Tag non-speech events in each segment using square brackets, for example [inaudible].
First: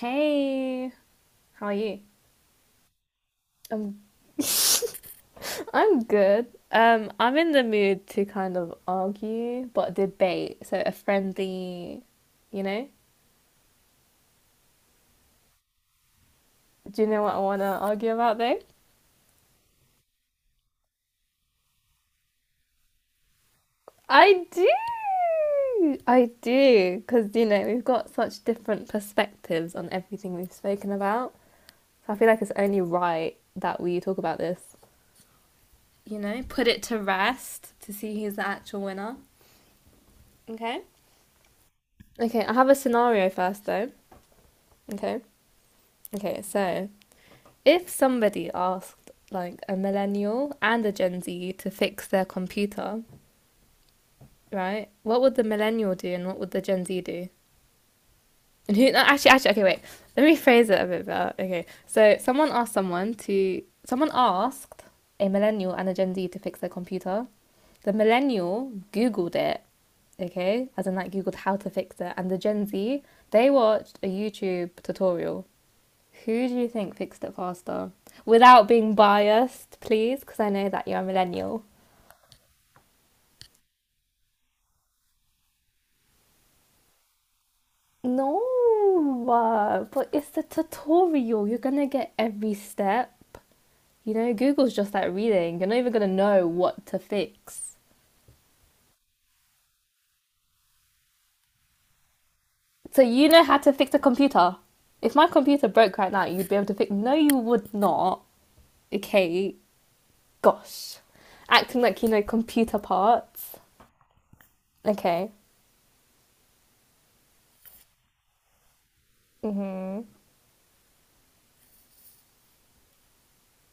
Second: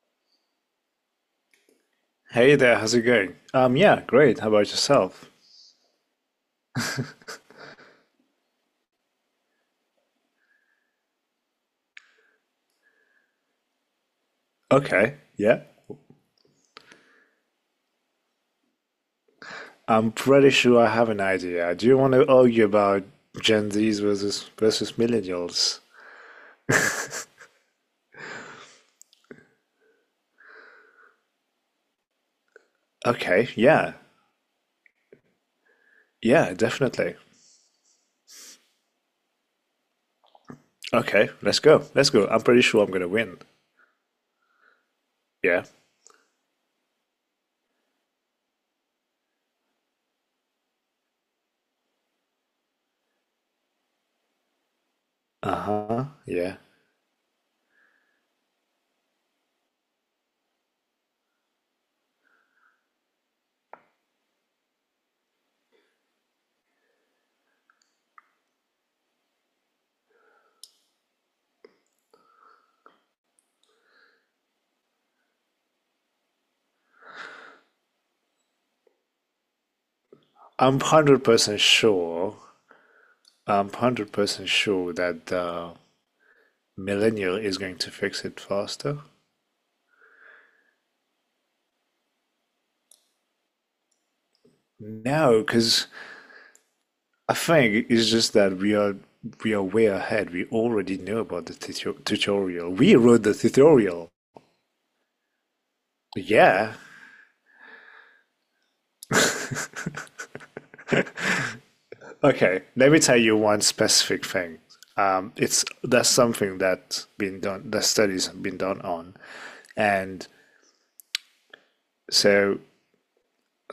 Hey, how are you? Hey there, how's it going? Um, Yeah, great. How about yourself? I'm good. I'm in the mood to kind of argue, but debate. So a friendly, you know. Okay, yeah. Do you know what I want to argue about though? I'm pretty sure I have an idea. Do you want to argue about Gen Zs I versus do. versus millennials? I do, because you know we've got such different perspectives on everything we've spoken about. So I feel like it's only right Okay, that yeah. we talk about this. You know, Yeah, put it to definitely. rest to see who's the actual winner. Okay? Okay, let's go. Let's go. I'm Okay, I pretty have a sure I'm gonna scenario win. first though. Okay. Yeah. Okay, so if somebody asked like a millennial and a Gen Z to fix their computer, right? What would the millennial Uh-huh. do and what would Yeah. the Gen Z do? And who? No, actually, okay, wait. Let me phrase it a bit better. Okay, so someone asked someone to. Someone asked a millennial and a Gen Z to fix their computer. The millennial Googled it, okay, as in like Googled how to fix it, and the Gen Z they watched a YouTube tutorial. Who do you think fixed it faster? Without being biased, please, because I know I'm that you're a 100% millennial. sure. I'm 100% sure that the millennial is going to fix it faster. No, but it's the tutorial. You're gonna get every step. You know, Google's just like No, reading. You're not because even going to know what to I fix. think it's just that we are way ahead. We already know about the tutorial. We So wrote you the know how to fix a tutorial. computer. If my computer broke right now, you'd be able to Yeah. fix. No, you would not. Okay, gosh, acting like you know Okay. computer Let me tell you parts. one specific thing. Okay. It's That's something that's been done. The studies have been done on, Mhm. and so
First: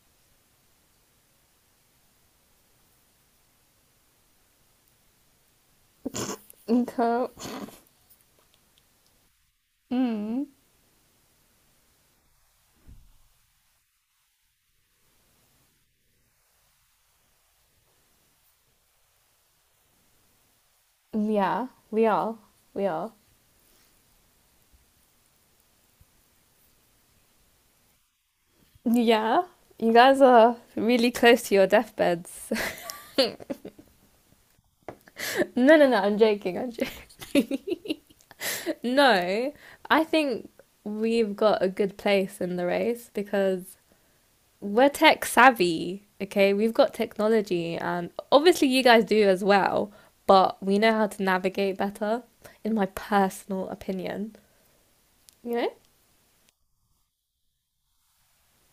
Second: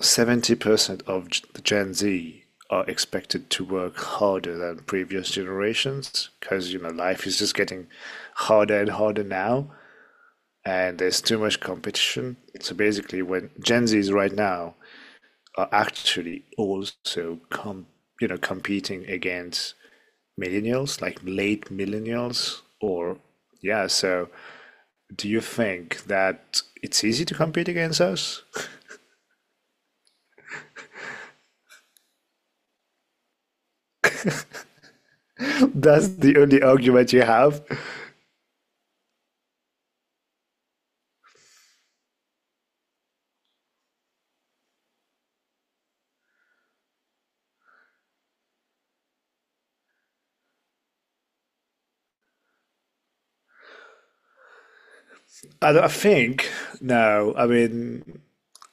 70% of the Gen Z are expected to work harder than previous generations because you know Okay. life is just [laughs] getting harder and harder now. Mm. And there's too much competition. So basically, when Gen Zs right now are actually also you know competing against millennials, like late Yeah, we are. millennials, We are. or yeah. So do you think that it's easy to compete against us? Yeah. You guys are really close to your deathbeds. [laughs] [laughs] no, no, no. That's I'm the joking. only I'm joking. argument you have. No, I think we've got a good place in the race because we're tech savvy, okay? We've got technology, and obviously, you guys do as well, but we know how to navigate better, in my personal opinion. You I, know? don't- I think no. I mean,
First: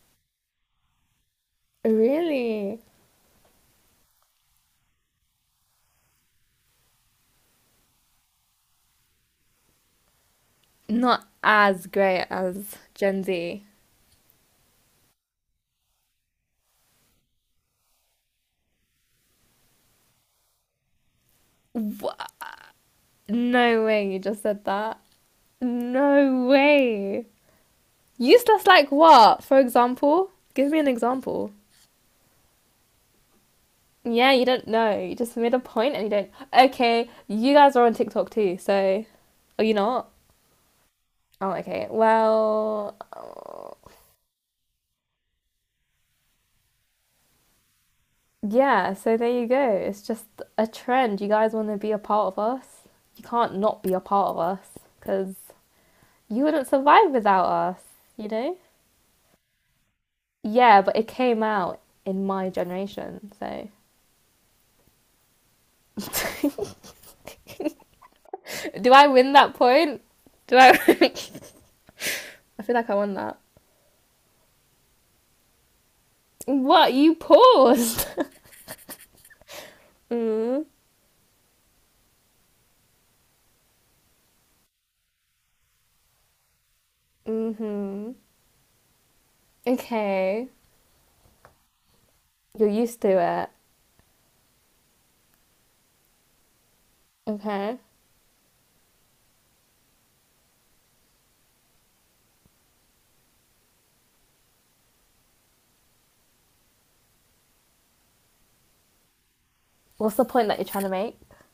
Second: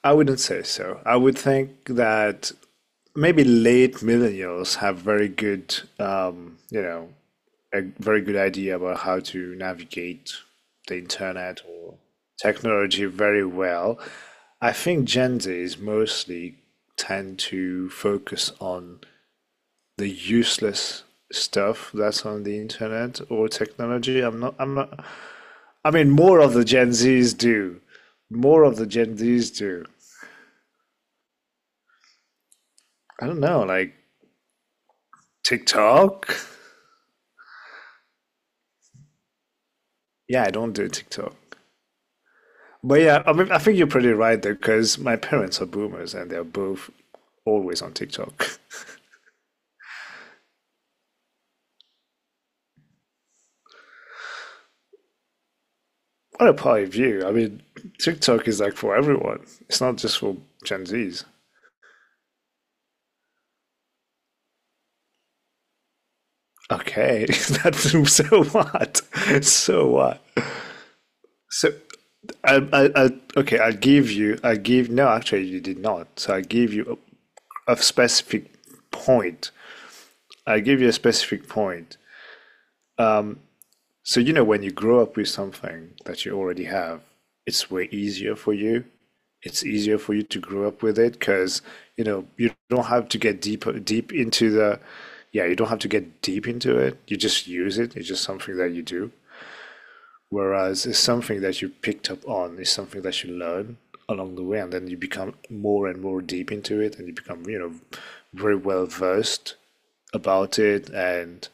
I wouldn't say so. I would think that Really? maybe late millennials have very good, you know, a very good idea about how to navigate the Not internet as or great as technology Gen very Z. well. I think Gen Zs mostly tend to focus on the useless stuff that's Wha- on the internet or No way you technology. Just said I'm that. not, I mean, more No of the Gen way. Zs do. More Useless of the like Gen what? Zs For do. example? Give me an example. I don't know, like Yeah, you don't know. You just made a point and you TikTok? don't. Okay, you guys are on TikTok too, so are you not? Yeah, I don't do Oh, TikTok. okay. Well, But yeah, I mean, I think you're pretty right there because my parents are boomers and they're both always on TikTok. [laughs] yeah, so there you go. It's just a trend. You guys want to be a part of us? You can't not be a part of us because you What a wouldn't party survive view. I without mean, us, you TikTok know? is like for everyone. It's not just for Yeah, Gen but it Zs. came out in my generation, so. Okay, [laughs] that's so Do what? I win [laughs] that So point? what? Do I? [laughs] So I, I feel like I, I I, won that. okay, I'll give you, I give, no, actually, you did not. So I give What? you You a paused? specific point. [laughs] I mm. give you a specific point. So, you know, when you grow up with something that you already have, it's way Mm-hmm. easier for you. It's easier for you to Okay. grow up with it because, you know, you You're don't used to have to get it. deep into the, yeah, you don't have to get deep into it. You just use Okay. it. It's just something that you do. Whereas it's something that you picked up on, it's something that you learn along the way, and then you become more and more deep into it, and you become, you know, very well versed What's the point that about you're trying to it, make? and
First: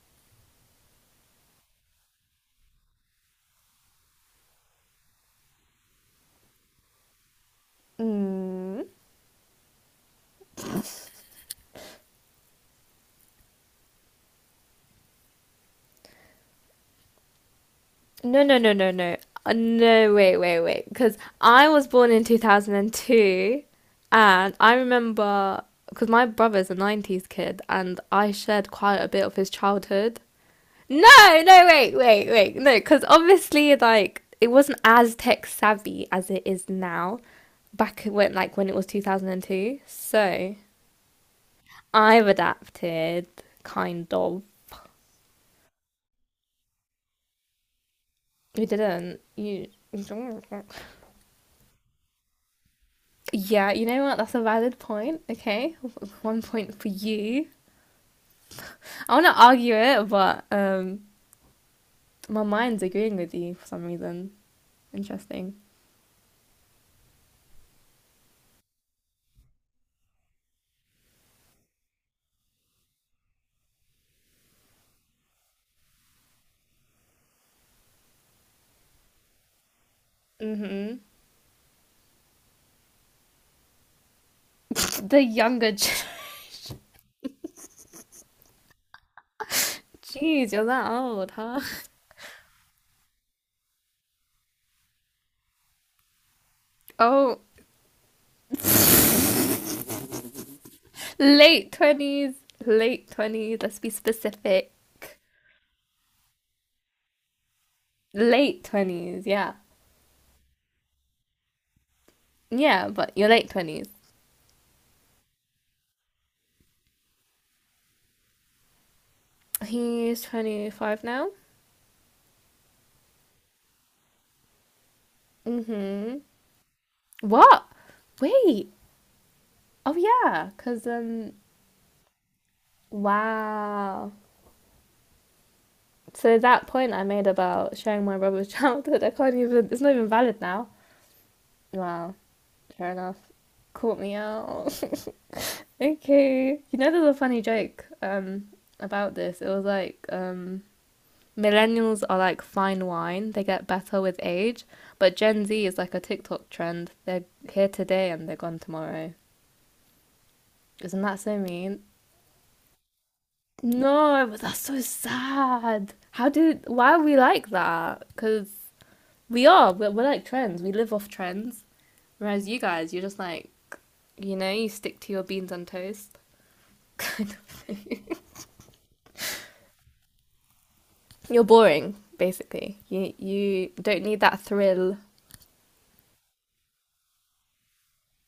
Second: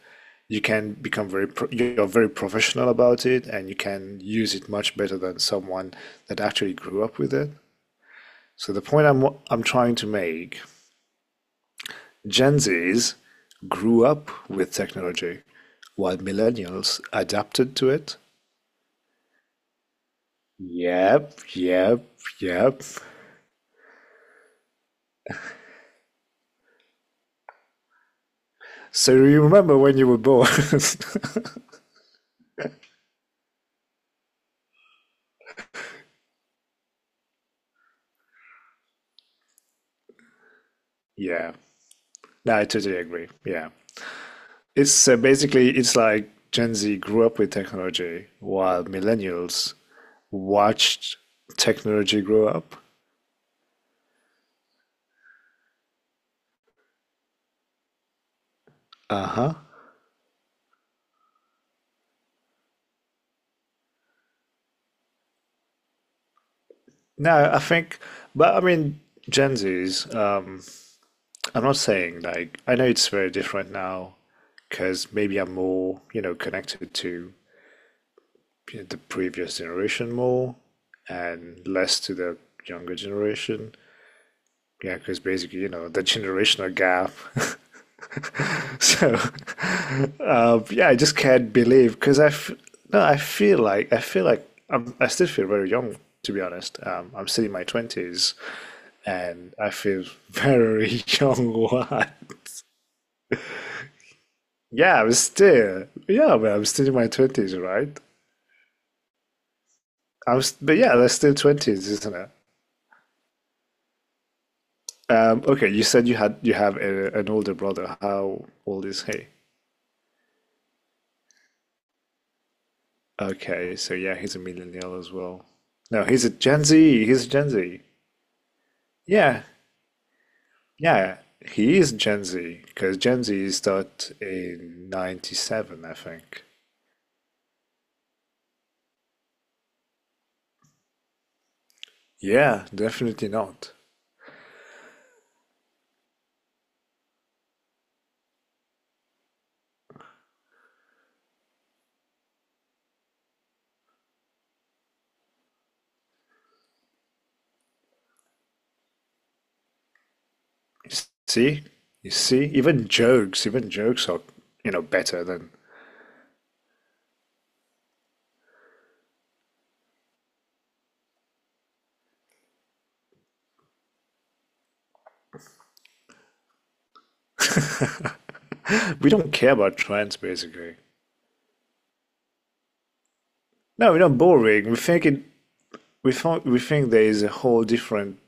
you can become very, you're very professional about it, and you can use it much better than someone that actually grew up with it. So Mm. the point I'm trying to make, Gen Zs grew up with technology, while millennials adapted to it. No, no, no, no, no. No, wait. Because Yep, I was yep, born in yep. 2002, and two, and I remember because my brother's a 90s kid, and I shared quite a So bit of you his remember when you were childhood. born? No, no, [laughs] wait. No, because obviously, like, it wasn't as tech savvy as it is now back when, like, when it was 2002. So, Yeah. I've No, I totally adapted, agree. Yeah. kind of. It's Basically it's like Gen Z grew up with technology You while didn't. You. millennials watched technology grow up. Yeah, you know what? That's a valid point. Okay, one point for you. I want to Uh-huh. argue it, but my mind's agreeing with you for some reason. Interesting. No, I think, but I mean, Gen Zs, I'm not saying like, I know it's very different now because maybe I'm more, you know, connected to the previous generation more Mm-hmm. and less to the younger generation. Yeah, because The basically, you younger. [laughs] know, the gen- generational gap. [laughs] so, Jeez, uh, you're yeah, that I just old, can't huh? believe because I, f- no, I still feel very young to be honest. I'm Oh, still in my twenties and I feel very young. late [laughs] What? twenties, late twenties. Let's be specific. Yeah, but I'm still in my twenties, right? Late twenties, yeah, I'm, s- but Yeah, that's still twenties, isn't it? yeah. But you're late twenties. Okay, you said you had you have an older brother. How old is he? He's 25 now. Okay, so yeah, he's a millennial as well. No, Mm-hmm. he's a Gen Z. He's a Gen What? Z. Wait. Yeah, Oh yeah. Cause yeah, he is Gen Z because Gen Z wow. started in '97, I So think. that point I made about sharing my brother's [laughs] childhood, I can't even it's not even valid now. Wow. Yeah, Fair enough. definitely not. Caught me out. [laughs] Okay. You know there's a funny joke about this. It was like millennials are like fine wine. They get better with age, but Gen Z is like a TikTok trend. They're here today and they're gone tomorrow. Isn't that so See, mean? you see, even jokes are, No, but that's you so know, better than sad. How do why are we like that? Because we are we're like trends. We live off trends, whereas you guys, you're just like, you know, you stick to your beans on toast. [laughs] we don't care about trends basically. You're boring, basically. You No, we're don't not need that boring. We thrill. think it. We think there is a whole different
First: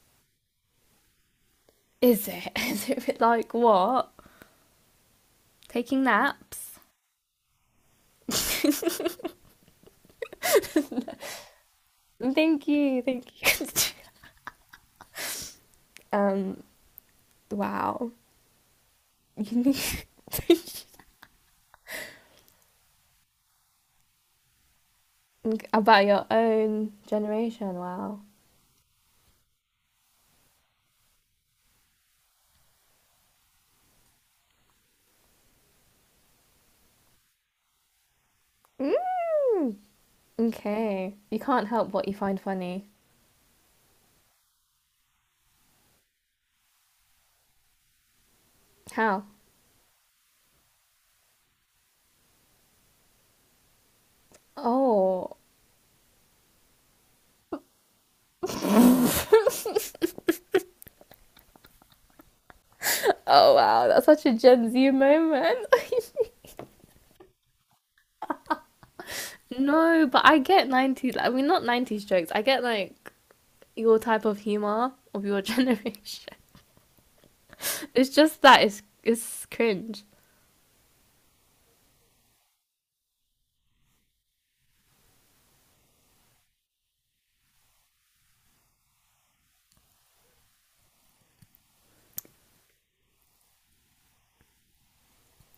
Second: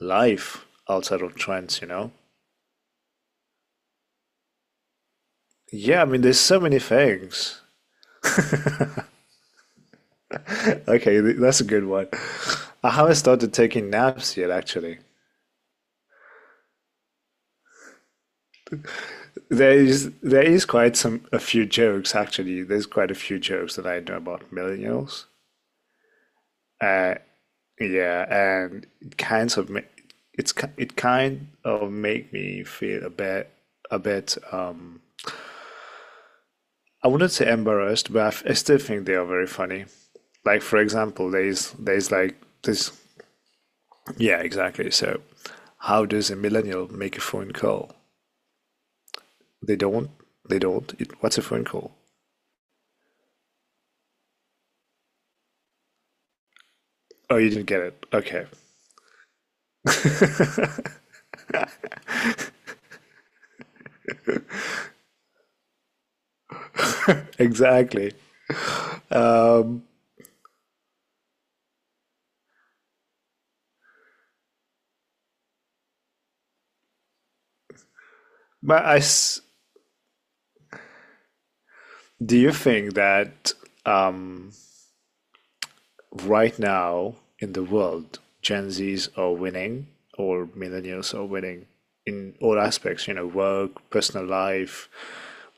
life outside of trends, you know? Is it? [laughs] Is it like what? Taking Yeah, I mean, there's so naps. many things. Okay, that's a good one. Thank [laughs] I you, haven't thank you. started taking naps yet, actually. [laughs] um, wow. You need to There is quite some A few jokes actually. There's quite a few jokes that I know about millennials. think about your own Uh, generation. Wow. yeah, and it kind of make me feel a bit. I wouldn't say embarrassed, but I still think they are very Hmm. funny. Like for Okay. example, You can't help what there's you like find funny. this Yeah, exactly. So, how does a millennial make a phone call? How? They don't. They don't. It, what's a phone call? Oh. Oh, you didn't get it. Okay, Oh wow, that's such a Gen Z moment. [laughs] exactly. No, but I get 90s, I mean not 90s jokes. I get like your type of humor of your [laughs] generation. It's just that But I s- it's cringe. do you think that um, right now in the world, Gen Zs are winning or millennials are winning in all aspects? You know, work, personal life,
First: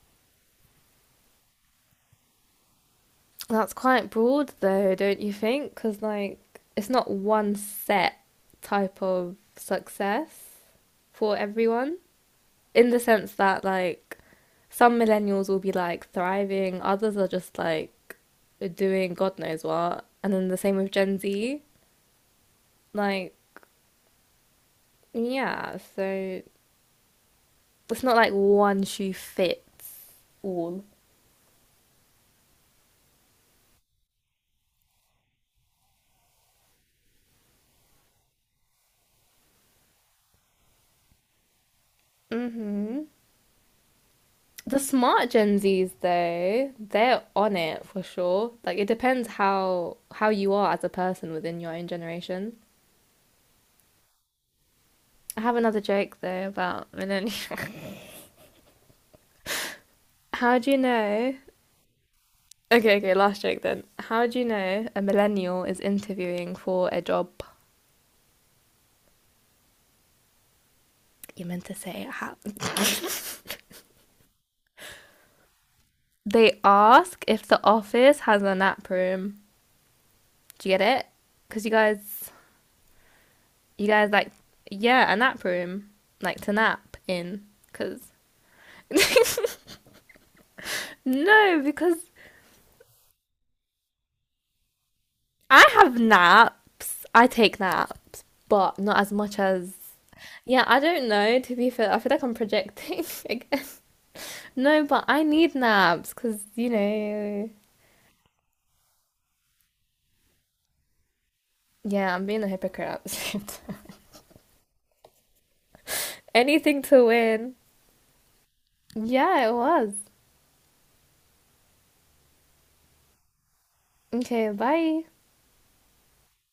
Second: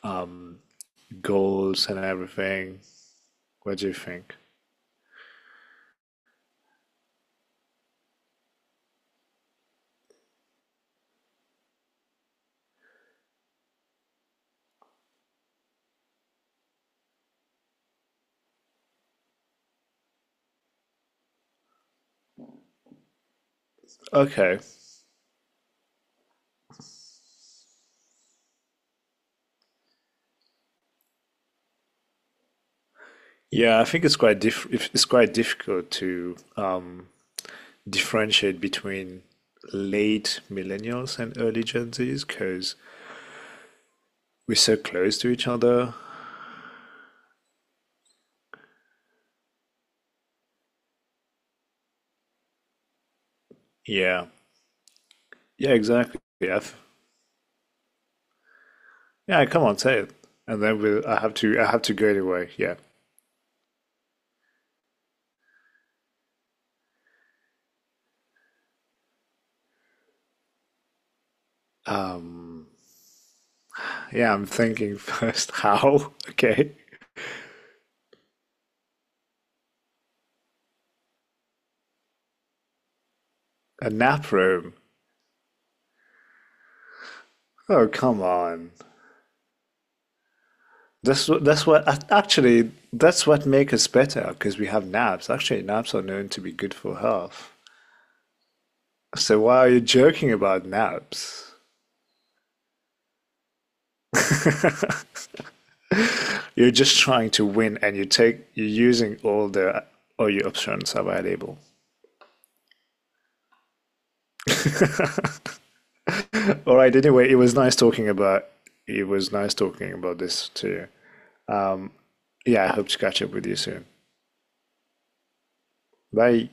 um, goals, and everything. That's What do you quite think? broad though, don't you think? Because like it's not one set type of success for everyone. In the sense that like some millennials will be like thriving, others are just like doing God knows what, and then the same with Gen Z. Like, Okay, yeah, so it's not like one shoe fits all. yeah, I think it's quite diff if- it's quite difficult to differentiate between late millennials and early Gen Zs because Hmm. we're so The close to smart each Gen Zs other. though, they're on it for sure. Like it depends how you are as a person within your own generation. Yeah, I have yeah, another joke exactly. though Yeah, th- about millennials. yeah. Come on, say it, [laughs] how and do you then we'll. Know I have to go anyway. Yeah, Okay, okay, last joke then. How do you know a millennial is interviewing for a job? You meant to say it how. [laughs] yeah. I'm thinking first. [laughs] How? They Okay, ask if the office has a nap room. Do you get it? Because you a guys like, nap room. yeah, a nap room. Like to nap in. Oh, Because, come on. No, because Actually, that's what makes us better because we have naps. Actually, I naps have are known to be good for naps. I health. take naps, but not as much So why are as. you joking about Yeah, I don't know, naps? to be fair. I feel like I'm projecting [laughs] again. No, but I need naps because, you You're just trying to know, win and you're using all your options available. Yeah, I'm being a hypocrite at the same time. [laughs] Anything Alright, to anyway, win. It was Yeah, it nice talking was. about this to you. Yeah, I hope to catch up with you soon. Okay, bye. Bye.